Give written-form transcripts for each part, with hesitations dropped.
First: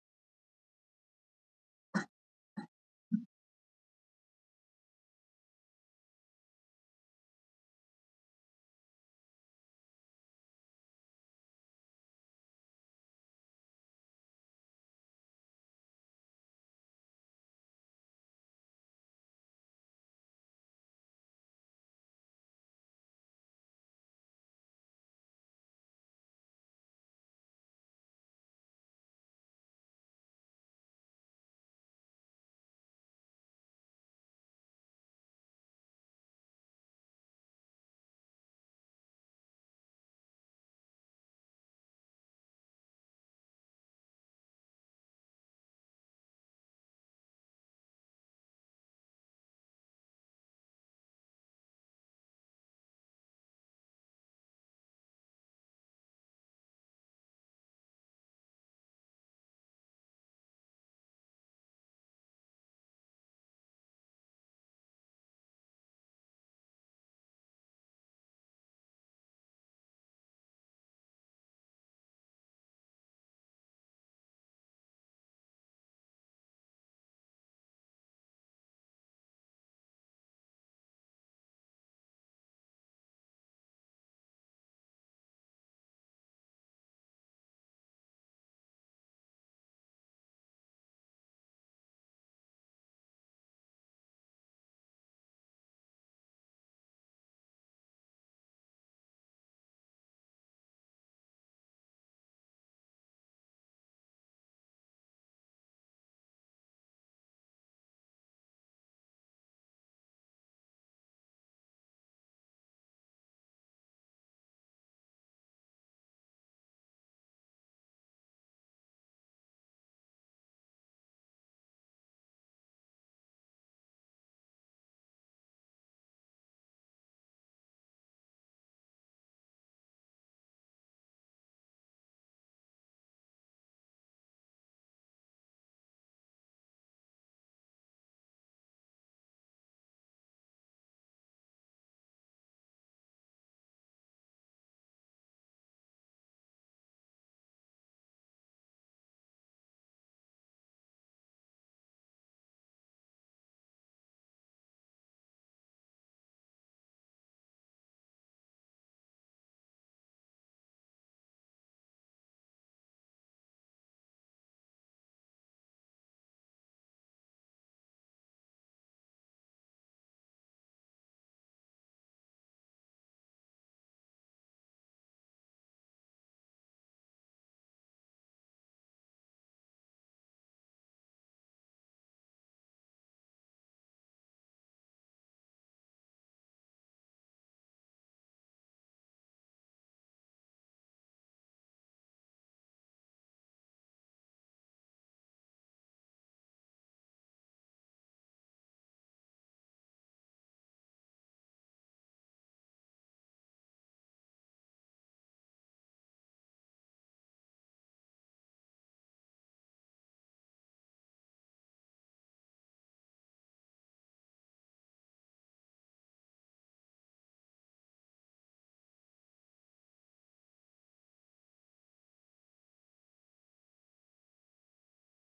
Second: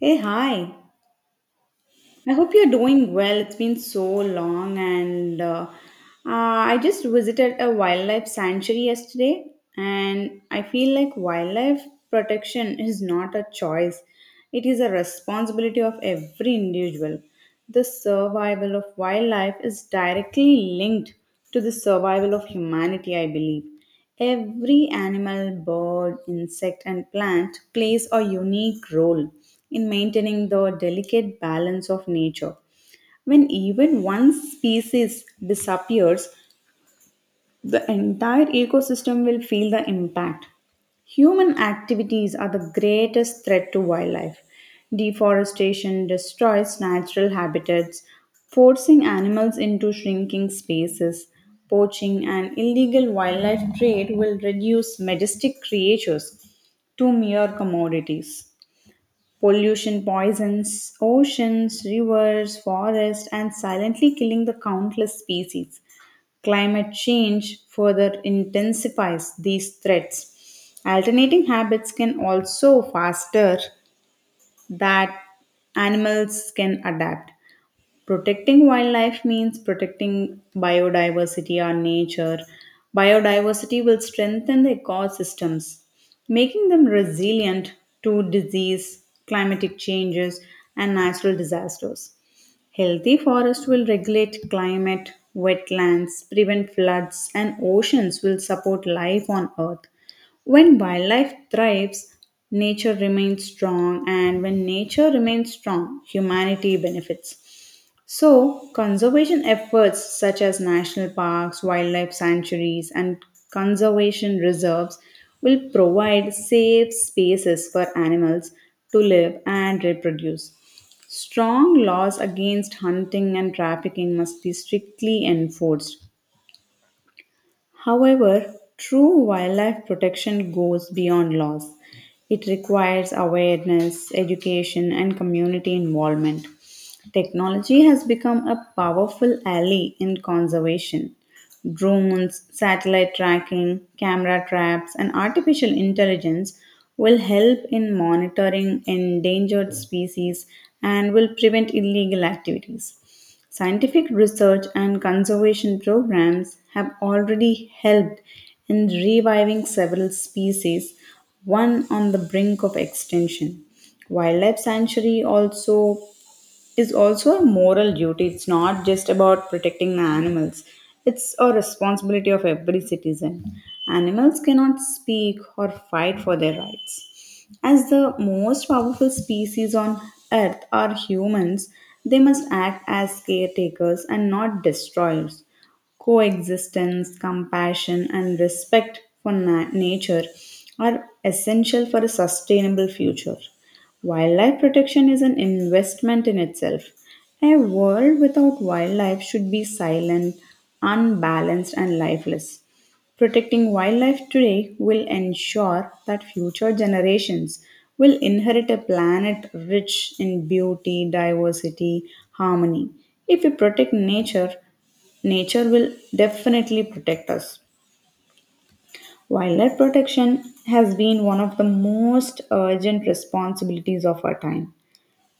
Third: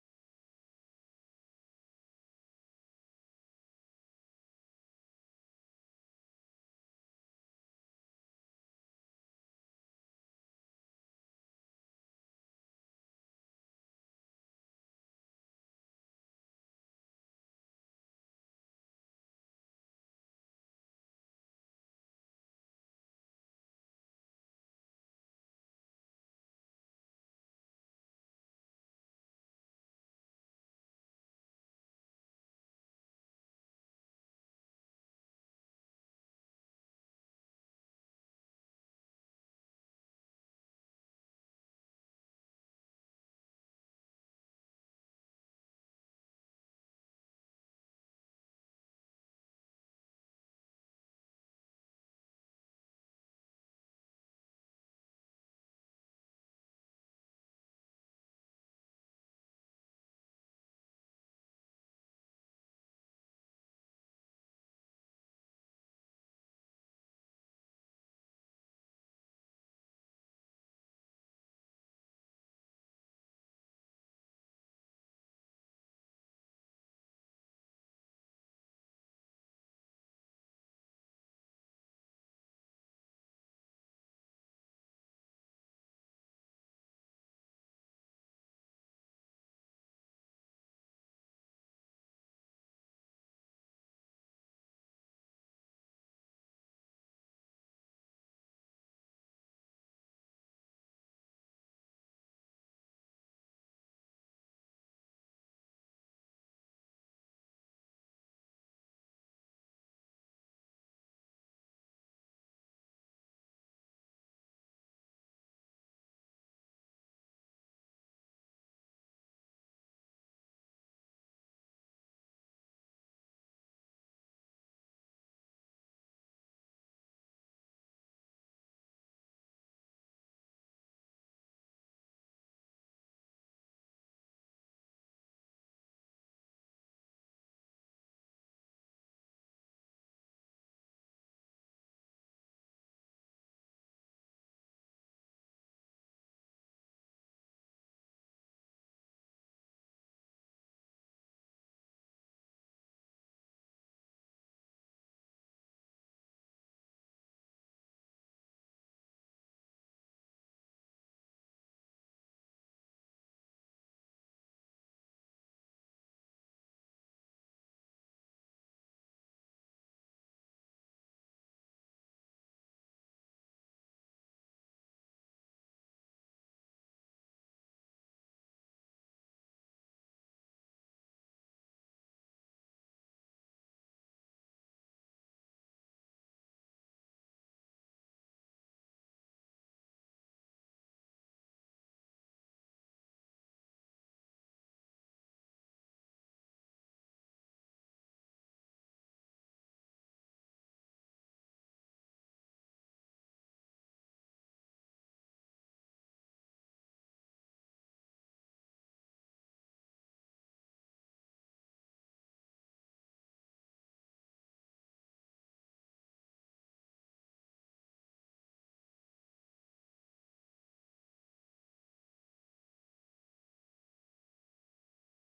Hey, hi. I hope you're doing well. It's been so long, and I just visited a wildlife sanctuary yesterday, and I feel like wildlife protection is not a choice, it is a responsibility of every individual. The survival of wildlife is directly linked to the survival of humanity, I believe. Every animal, bird, insect, and plant plays a unique role in maintaining the delicate balance of nature. When even one species disappears, the entire ecosystem will feel the impact. Human activities are the greatest threat to wildlife. Deforestation destroys natural habitats, forcing animals into shrinking spaces. Poaching and illegal wildlife trade will reduce majestic creatures to mere commodities. Pollution poisons oceans, rivers, forests, and silently killing the countless species. Climate change further intensifies these threats. Alternating habits can also faster that animals can adapt. Protecting wildlife means protecting biodiversity, our nature. Biodiversity will strengthen the ecosystems, making them resilient to disease, climatic changes, and natural disasters. Healthy forests will regulate climate, wetlands, prevent floods, and oceans will support life on Earth. When wildlife thrives, nature remains strong, and when nature remains strong, humanity benefits. So, conservation efforts such as national parks, wildlife sanctuaries, and conservation reserves will provide safe spaces for animals to live and reproduce. Strong laws against hunting and trafficking must be strictly enforced. However, true wildlife protection goes beyond laws. It requires awareness, education, and community involvement. Technology has become a powerful ally in conservation. Drones, satellite tracking, camera traps, and artificial intelligence will help in monitoring endangered species and will prevent illegal activities. Scientific research and conservation programs have already helped in reviving several species, one on the brink of extinction. Wildlife Sanctuary also is also a moral duty. It's not just about protecting the animals, it's a responsibility of every citizen. Animals cannot speak or fight for their rights. As the most powerful species on earth are humans, they must act as caretakers and not destroyers. Coexistence, compassion, and respect for nature are essential for a sustainable future. Wildlife protection is an investment in itself. A world without wildlife should be silent, unbalanced, and lifeless. Protecting wildlife today will ensure that future generations will inherit a planet rich in beauty, diversity, harmony. If we protect nature, nature will definitely protect us. Wildlife protection has been one of the most urgent responsibilities of our time.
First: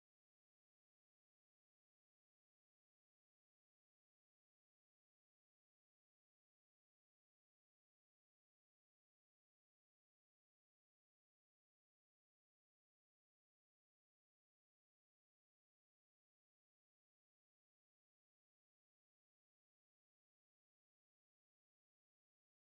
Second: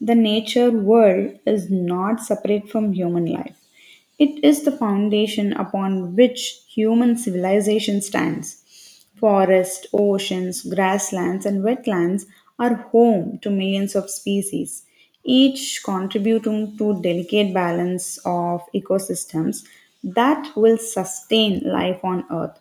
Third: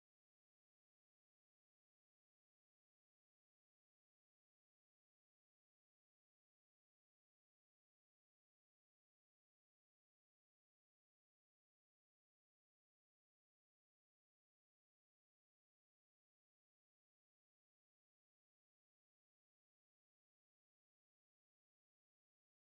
The nature world is not separate from human life. It is the foundation upon which human civilization stands. Forests, oceans, grasslands, and wetlands are home to millions of species, each contributing to delicate balance of ecosystems that will sustain life on Earth.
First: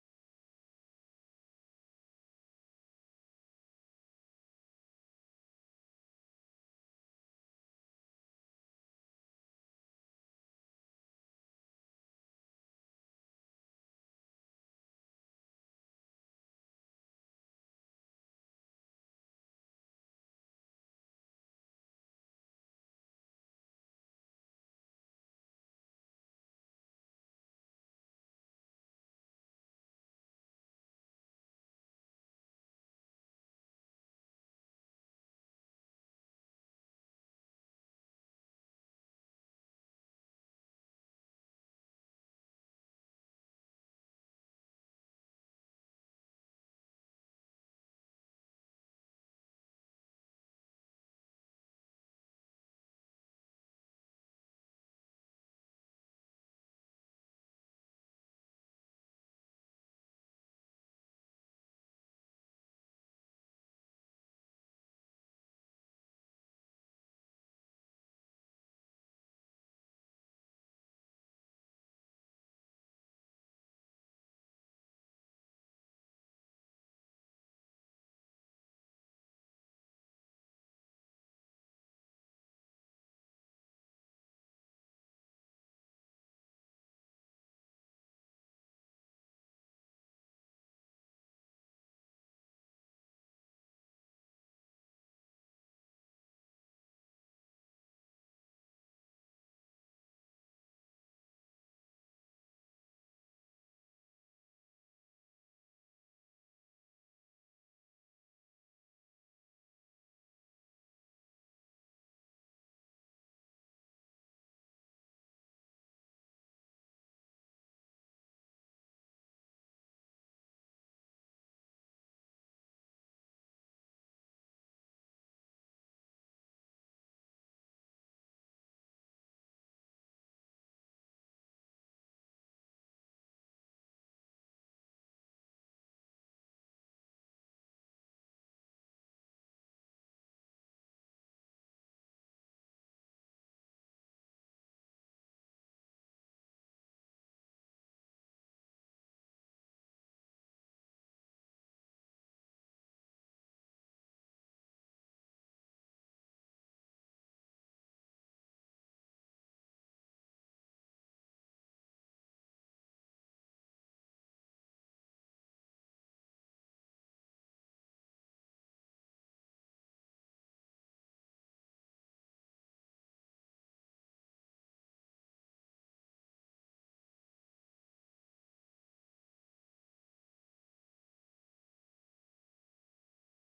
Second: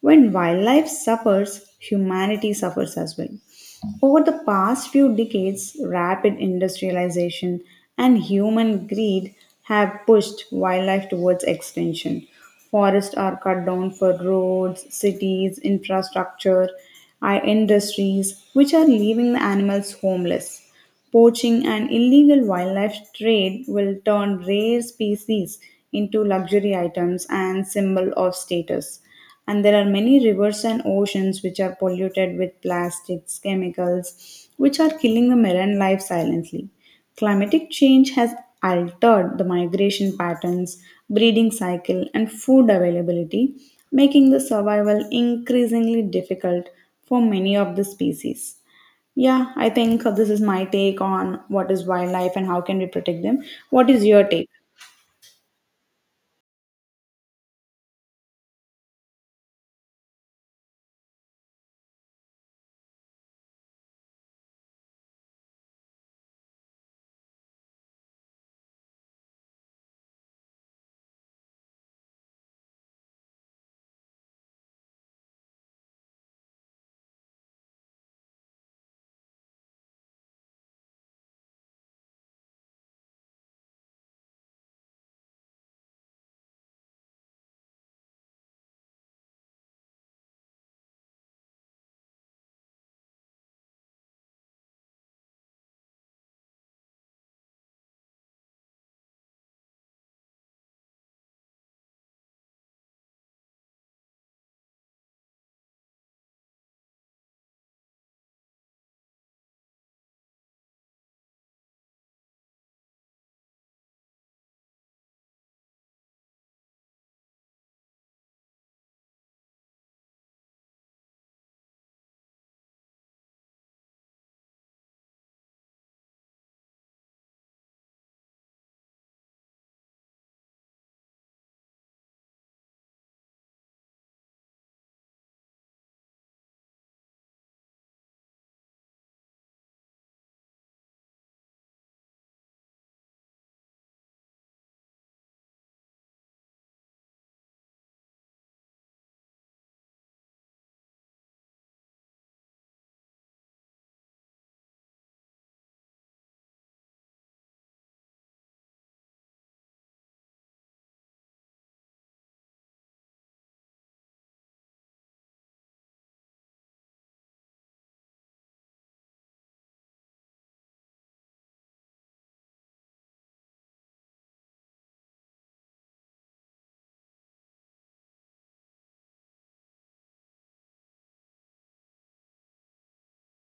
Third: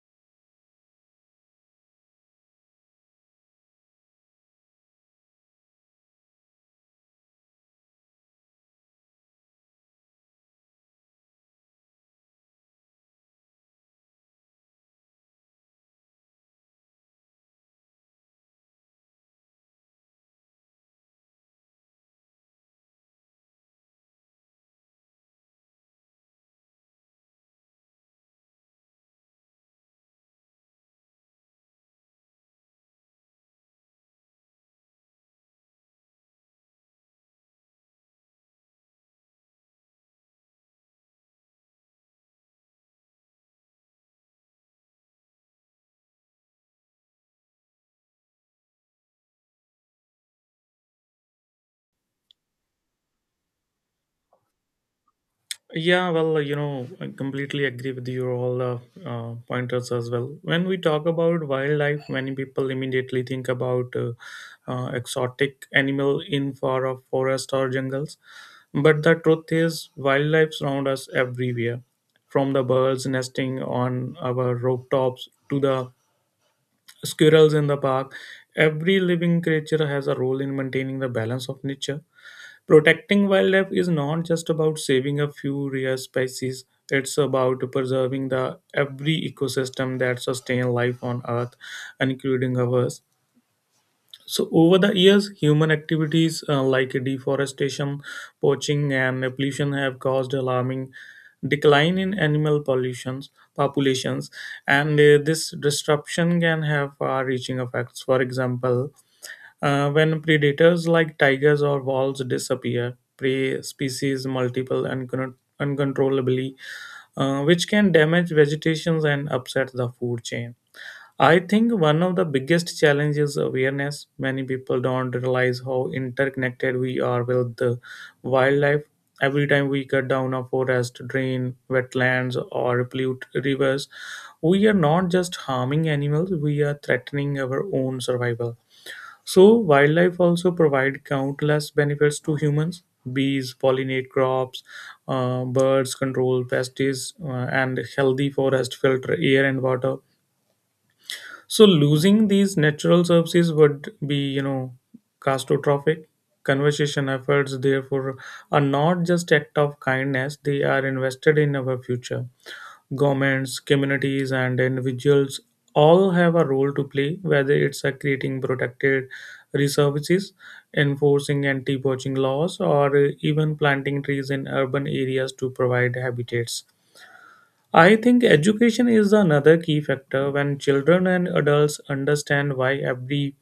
When wildlife suffers, humanity suffers as well. Over the past few decades, rapid industrialization and human greed have pushed wildlife towards extinction. Forests are cut down for roads, cities, infrastructure, our industries, which are leaving the animals homeless. Poaching and illegal wildlife trade will turn rare species into luxury items and symbol of status. And there are many rivers and oceans which are polluted with plastics, chemicals, which are killing the marine life silently. Climatic change has altered the migration patterns, breeding cycle, and food availability, making the survival increasingly difficult for many of the species. Yeah, I think this is my take on what is wildlife and how can we protect them. What is your take? Yeah, well, you know, I completely agree with your all pointers as well. When we talk about wildlife, many people immediately think about exotic animal in far a forest or jungles. But the truth is, wildlife surround us everywhere, from the birds nesting on our rooftops to the squirrels in the park. Every living creature has a role in maintaining the balance of nature. Protecting wildlife is not just about saving a few rare species, it's about preserving the every ecosystem that sustain life on earth, including ours. So over the years, human activities like deforestation, poaching and pollution have caused alarming decline in animal pollutions populations, and this disruption can have far reaching effects. For example, when predators like tigers or wolves disappear, prey species multiple uncontrollably, which can damage vegetations and upset the food chain. I think one of the biggest challenges is awareness. Many people don't realize how interconnected we are with the wildlife. Every time we cut down a forest, drain wetlands, or pollute rivers, we are not just harming animals, we are threatening our own survival. So, wildlife also provide countless benefits to humans. Bees pollinate crops, birds control pests, and healthy forest filter air and water. So, losing these natural services would be catastrophic. Conservation efforts, therefore, are not just act of kindness; they are invested in our future. Governments, communities, and individuals all have a role to play, whether it's creating protected reserves, enforcing anti poaching laws, or even planting trees in urban areas to provide habitats. I think education is another key factor. When children and adults understand why every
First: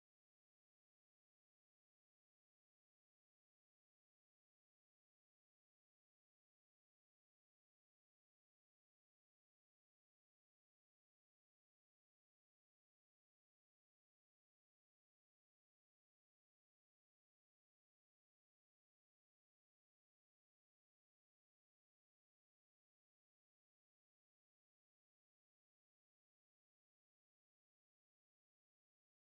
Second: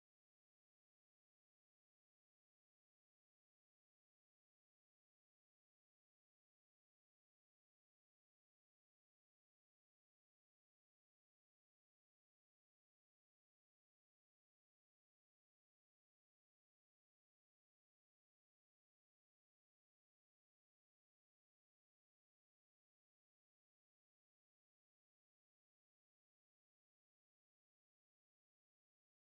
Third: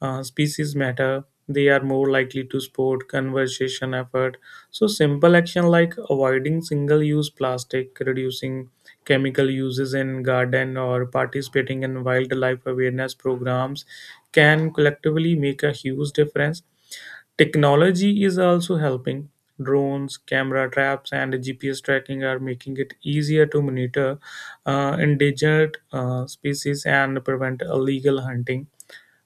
species matter, they are more likely to support conservation effort. So simple action like avoiding single use plastic, reducing chemical uses in garden, or participating in wildlife awareness programs can collectively make a huge difference. Technology is also helping. Drones, camera traps, and GPS tracking are making it easier to monitor endangered species and prevent illegal hunting.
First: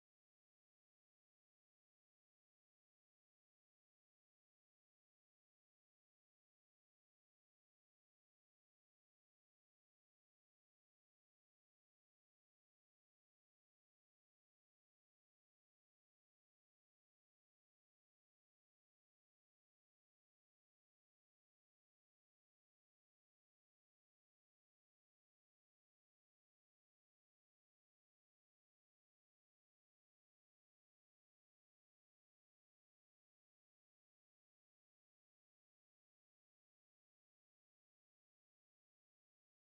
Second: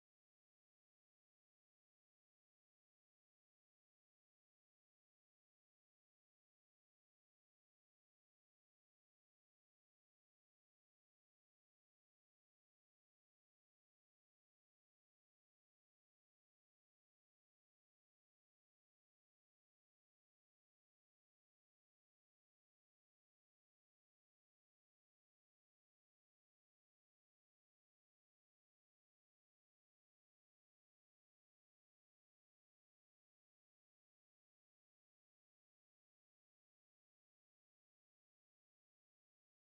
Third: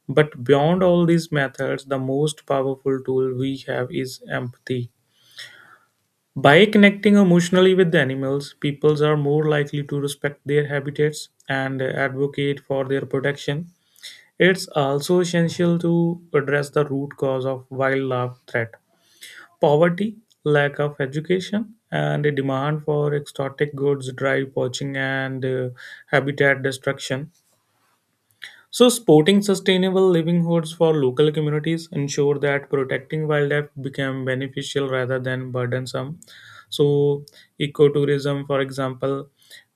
But beyond all these methods, the most powerful tool we have is empathy. By connecting emotionally with the animals, peoples are more likely to respect their habitats and advocate for their protection. It's also essential to address the root cause of wildlife threat. Poverty, lack of education, and a demand for exotic goods drive poaching and habitat destruction. So, supporting sustainable livelihoods for local communities ensure that protecting wildlife become beneficial rather than burdensome. So, ecotourism, for example,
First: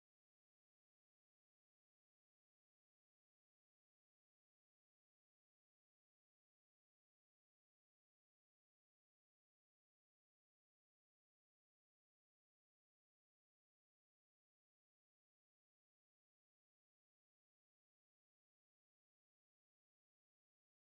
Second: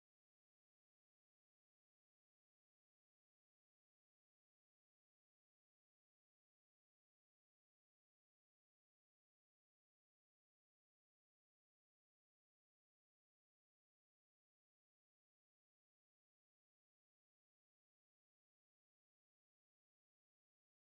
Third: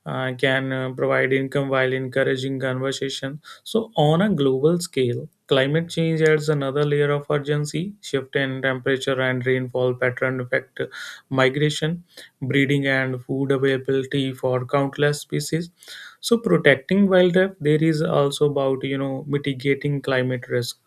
can provide income while encouraging conservation. So, on a global scale, climate change adds another layer of urgency. Shift in temperature and rainfall pattern affect migration, breeding, and food availability for countless species, so protecting wildlife there is also about, you know, mitigating climate risk.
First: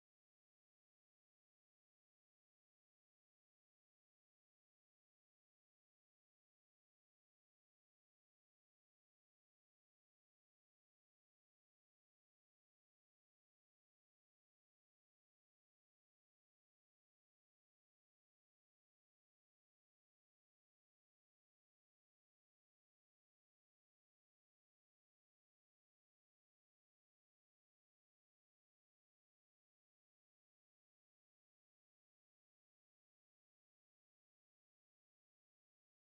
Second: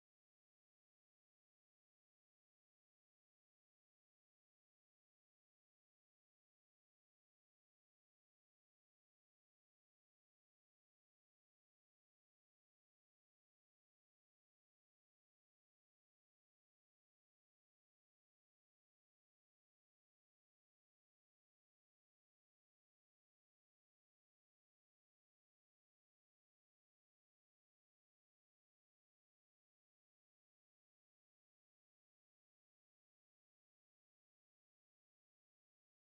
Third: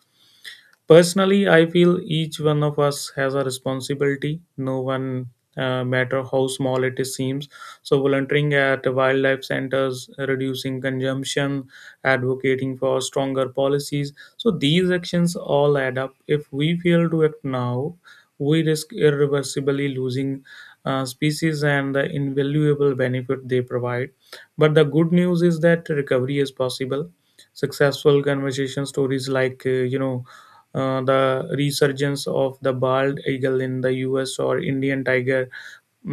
Personally, I feel each one of us has a responsibility, no one matter how small it seems. So, volunteering at wildlife centers, reducing consumption, advocating for stronger policies. So, these actions all add up. If we fail to act now, we risk irreversibly losing species and the invaluable benefit they provide. But the good news is that recovery is possible. Successful conversation stories like, the resurgence of the bald eagle in the US or Indian tiger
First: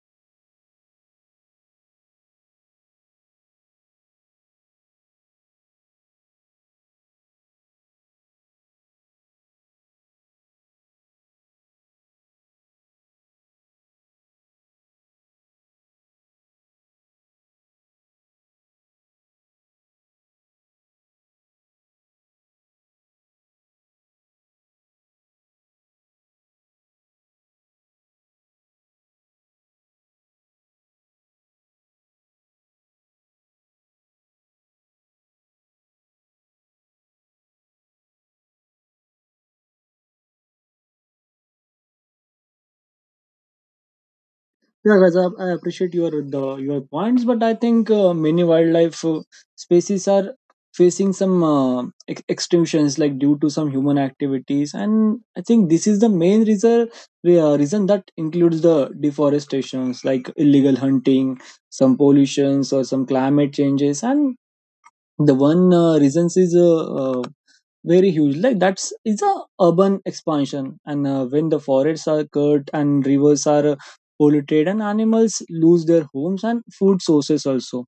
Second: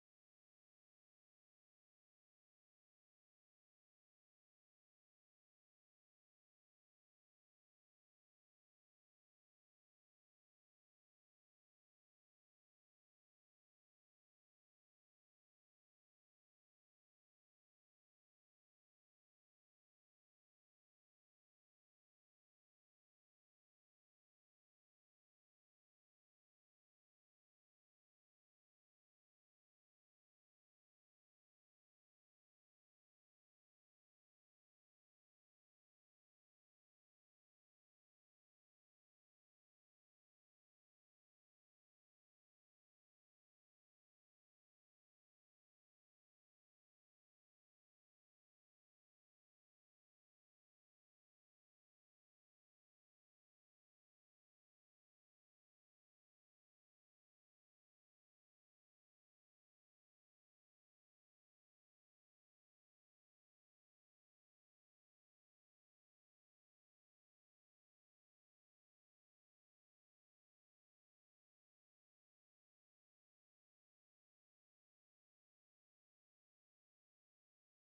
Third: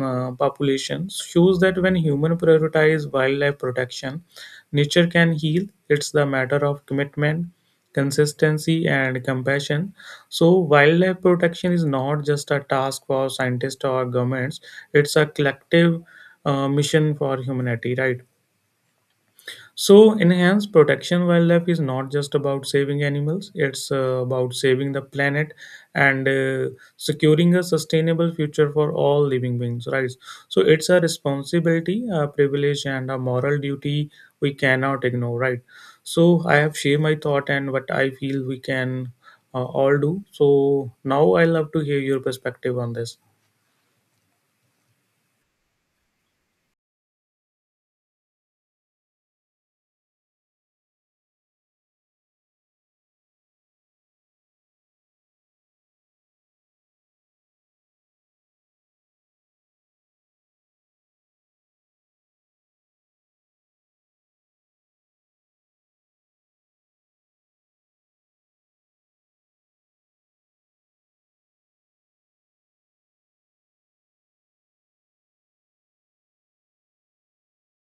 populations shows that when human prioritize wildlife protection, nature can heal. It's the matter of commitment, consistency, and compassion. So, wildlife protection is not just a task for scientists or governments; it's a collective mission for humanity, right? So, enhanced protection wildlife is not just about saving animals, it's about saving the planet and securing a sustainable future for all living beings, right? So, it's a responsibility, a privilege, and a moral duty we cannot ignore, right? So, I have shared my thought and what I feel we can all do. So, now I love to hear your perspective on this. Yeah, guys, I appreciate your points, but I think many wildlife species are facing some extinctions, like due to some human activities, and I think this is the main reason that includes the deforestations, like illegal hunting, some pollutions, or some climate changes, and the one reasons is very huge, like that's it's a urban expansion. And when the forests are cut and rivers are polluted and animals lose their homes and food sources also,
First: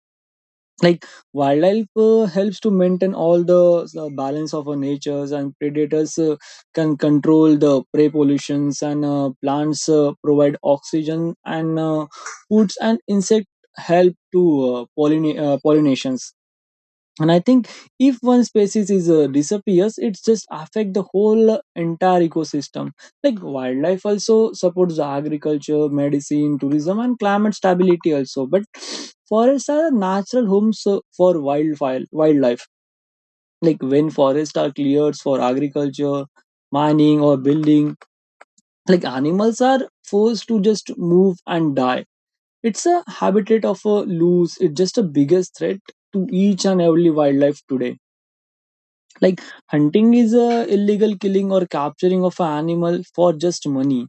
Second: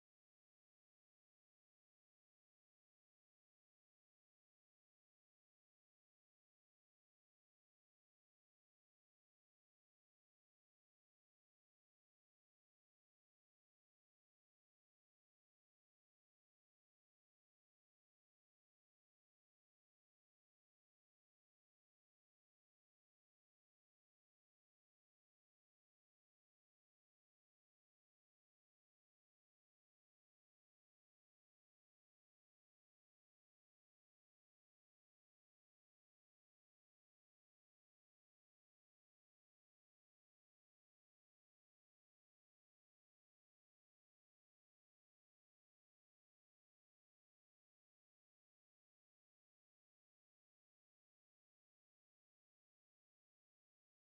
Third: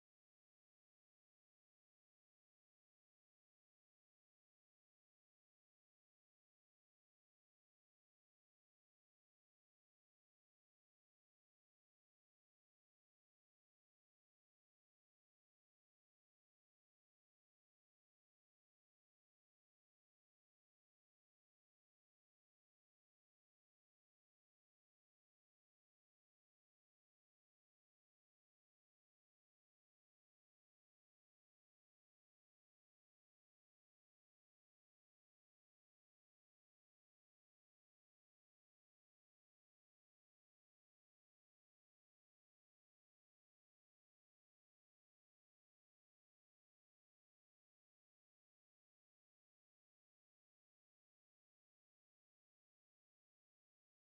like wildlife helps to maintain all the balance of our natures, and predators can control the prey pollutions, and plants provide oxygen and foods, and insect help to pollinations. And I think if one species is disappears, it's just affect the whole entire ecosystem. Like wildlife also supports the agriculture, medicine, tourism, and climate stability also. But forests are natural homes for wildfire wildlife, like when forests are cleared for agriculture, mining, or building, like animals are forced to just move and die. It's a habitat of a loose, it's just a biggest threat to each and every wildlife today. Like hunting is a illegal killing or capturing of an animal for just money.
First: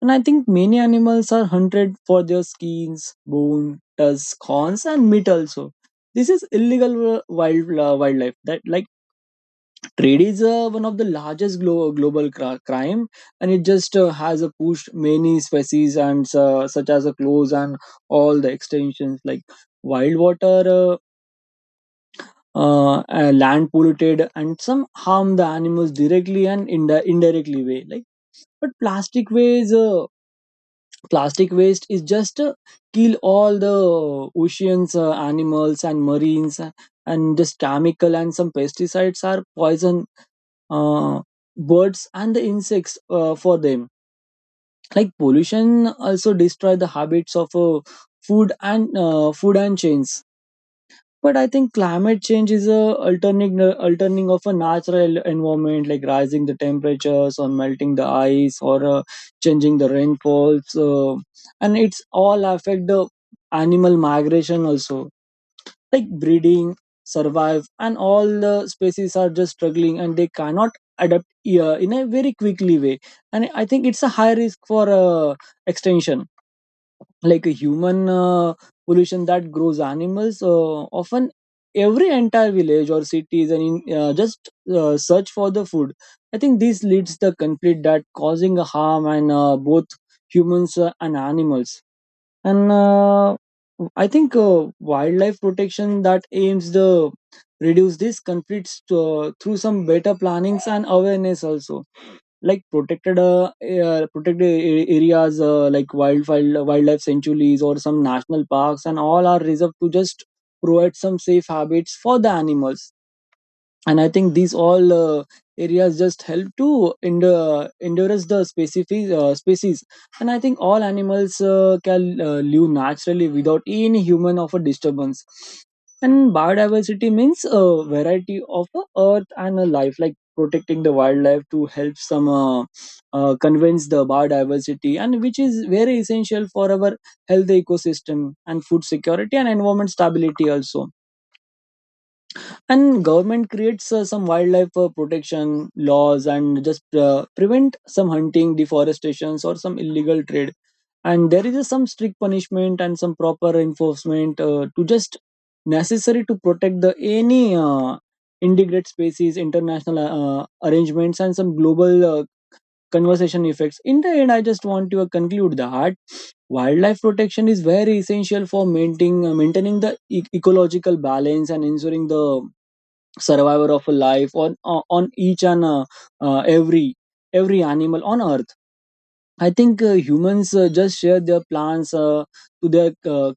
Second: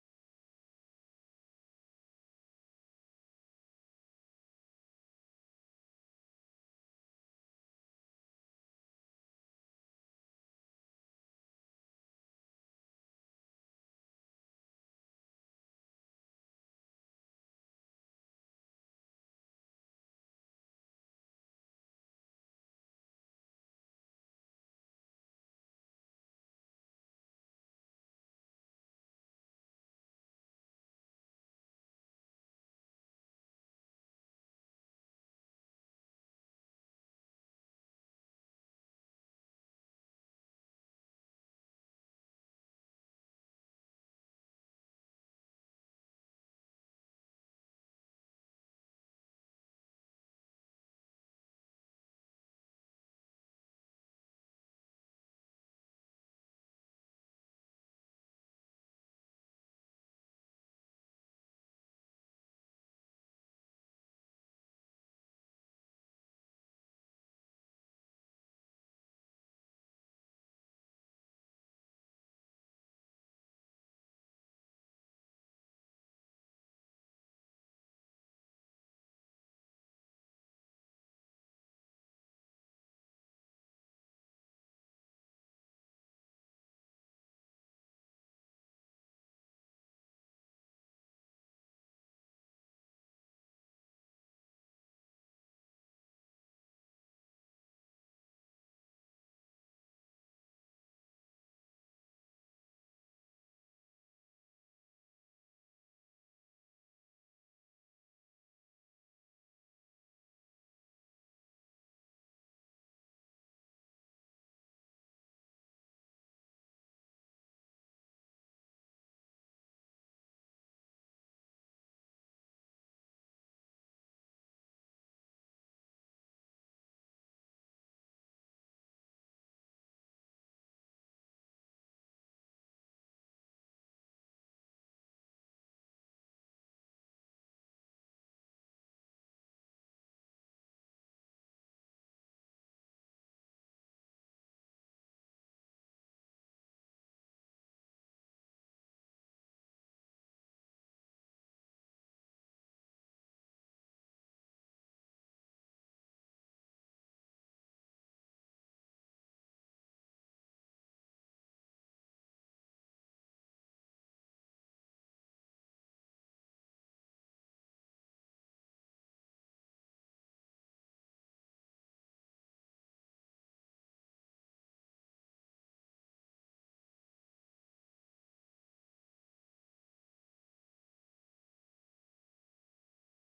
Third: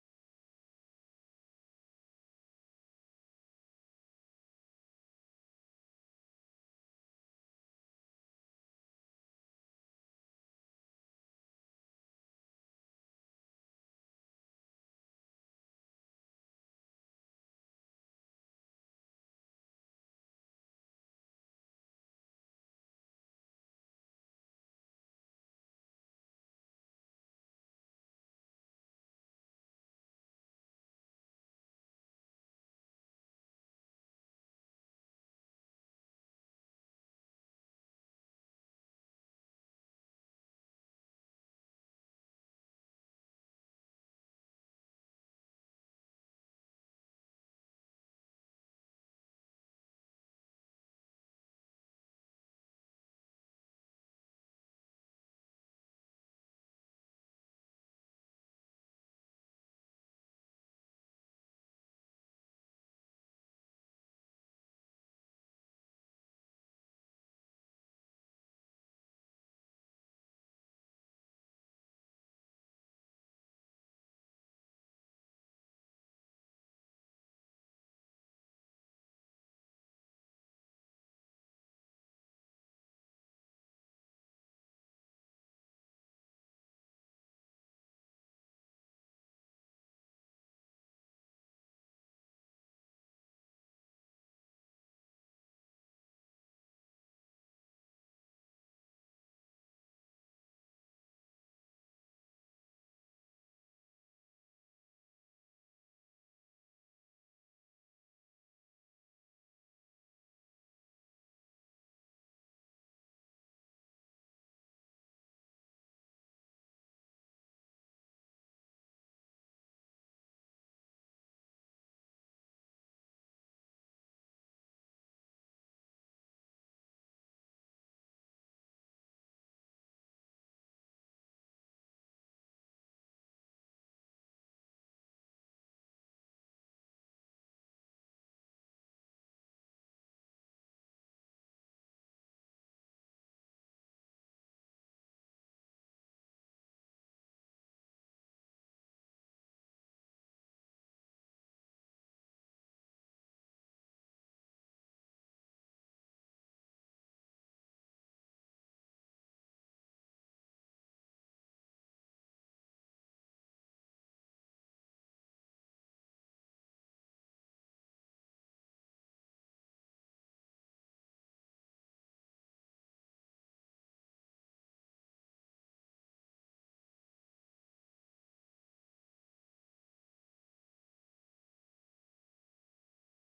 And I think many animals are hunted for their skins, bone, tusks, horns, and meat also. This is illegal wild wildlife. That, like, trade is one of the largest global crime, and it just has pushed many species, and such as a close and all the extensions. Like wild water, land polluted, and some harm the animals directly and indirectly way, like, but plastic waste is just kill all the oceans animals and marines, and just chemical and some pesticides are poison uh, birds and the insects for them. Like pollution also destroy the habits of food and food and chains. But I think climate change is a alterning of a natural environment, like rising the temperatures, or melting the ice, or changing the rainfalls, and it's all affect the animal migration also, like breeding, survive, and all the species are just struggling and they cannot adapt in a very quickly way. And I think it's a high risk for extinction. Like a human pollution that grows animals often every entire village or cities, and in, just search for the food. I think this leads the conflict that causing a harm, and both humans and animals. And I think wildlife protection that aims to reduce these conflicts through some better plannings and awareness also. Like protected areas like wildfire wildlife sanctuaries, or some national parks, and all are reserved to just provide some safe habits for the animals. And I think these all areas just help to endurance the species. And I think all animals can live naturally without any human of a disturbance. And biodiversity means a variety of a earth and a life, like protecting the wildlife to help some convince the biodiversity, and which is very essential for our healthy ecosystem, and food security, and environment stability also. And government creates some wildlife protection laws, and just prevent some hunting, deforestations, or some illegal trade. And there is a some strict punishment and some proper enforcement to just necessary to protect the any integrate species, international arrangements, and some global conversation effects. In the end, I just want to conclude that wildlife protection is very essential for maintaining the ecological balance and ensuring the survivor of a life on each and every every animal on earth. I think humans just share their plans to their uh,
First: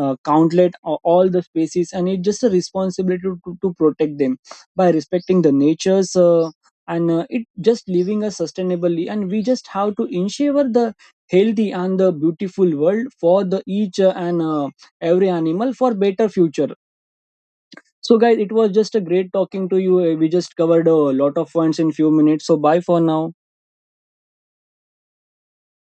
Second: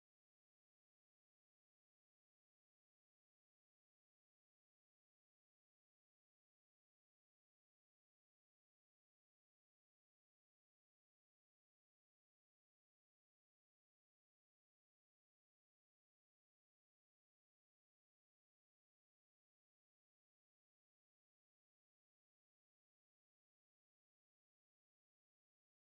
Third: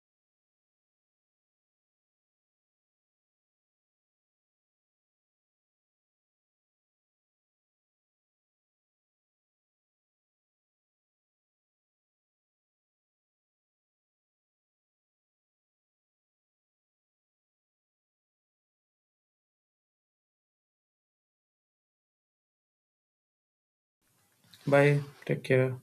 uh, countlet all the species, and it's just a responsibility to protect them by respecting the natures, and it just living us sustainably. And we just have to ensure the healthy and the beautiful world for the each and every animal for better future. So, guys, it was just a great talking to you. We just covered a lot of points in few minutes. So, bye for now. Bye. Take care.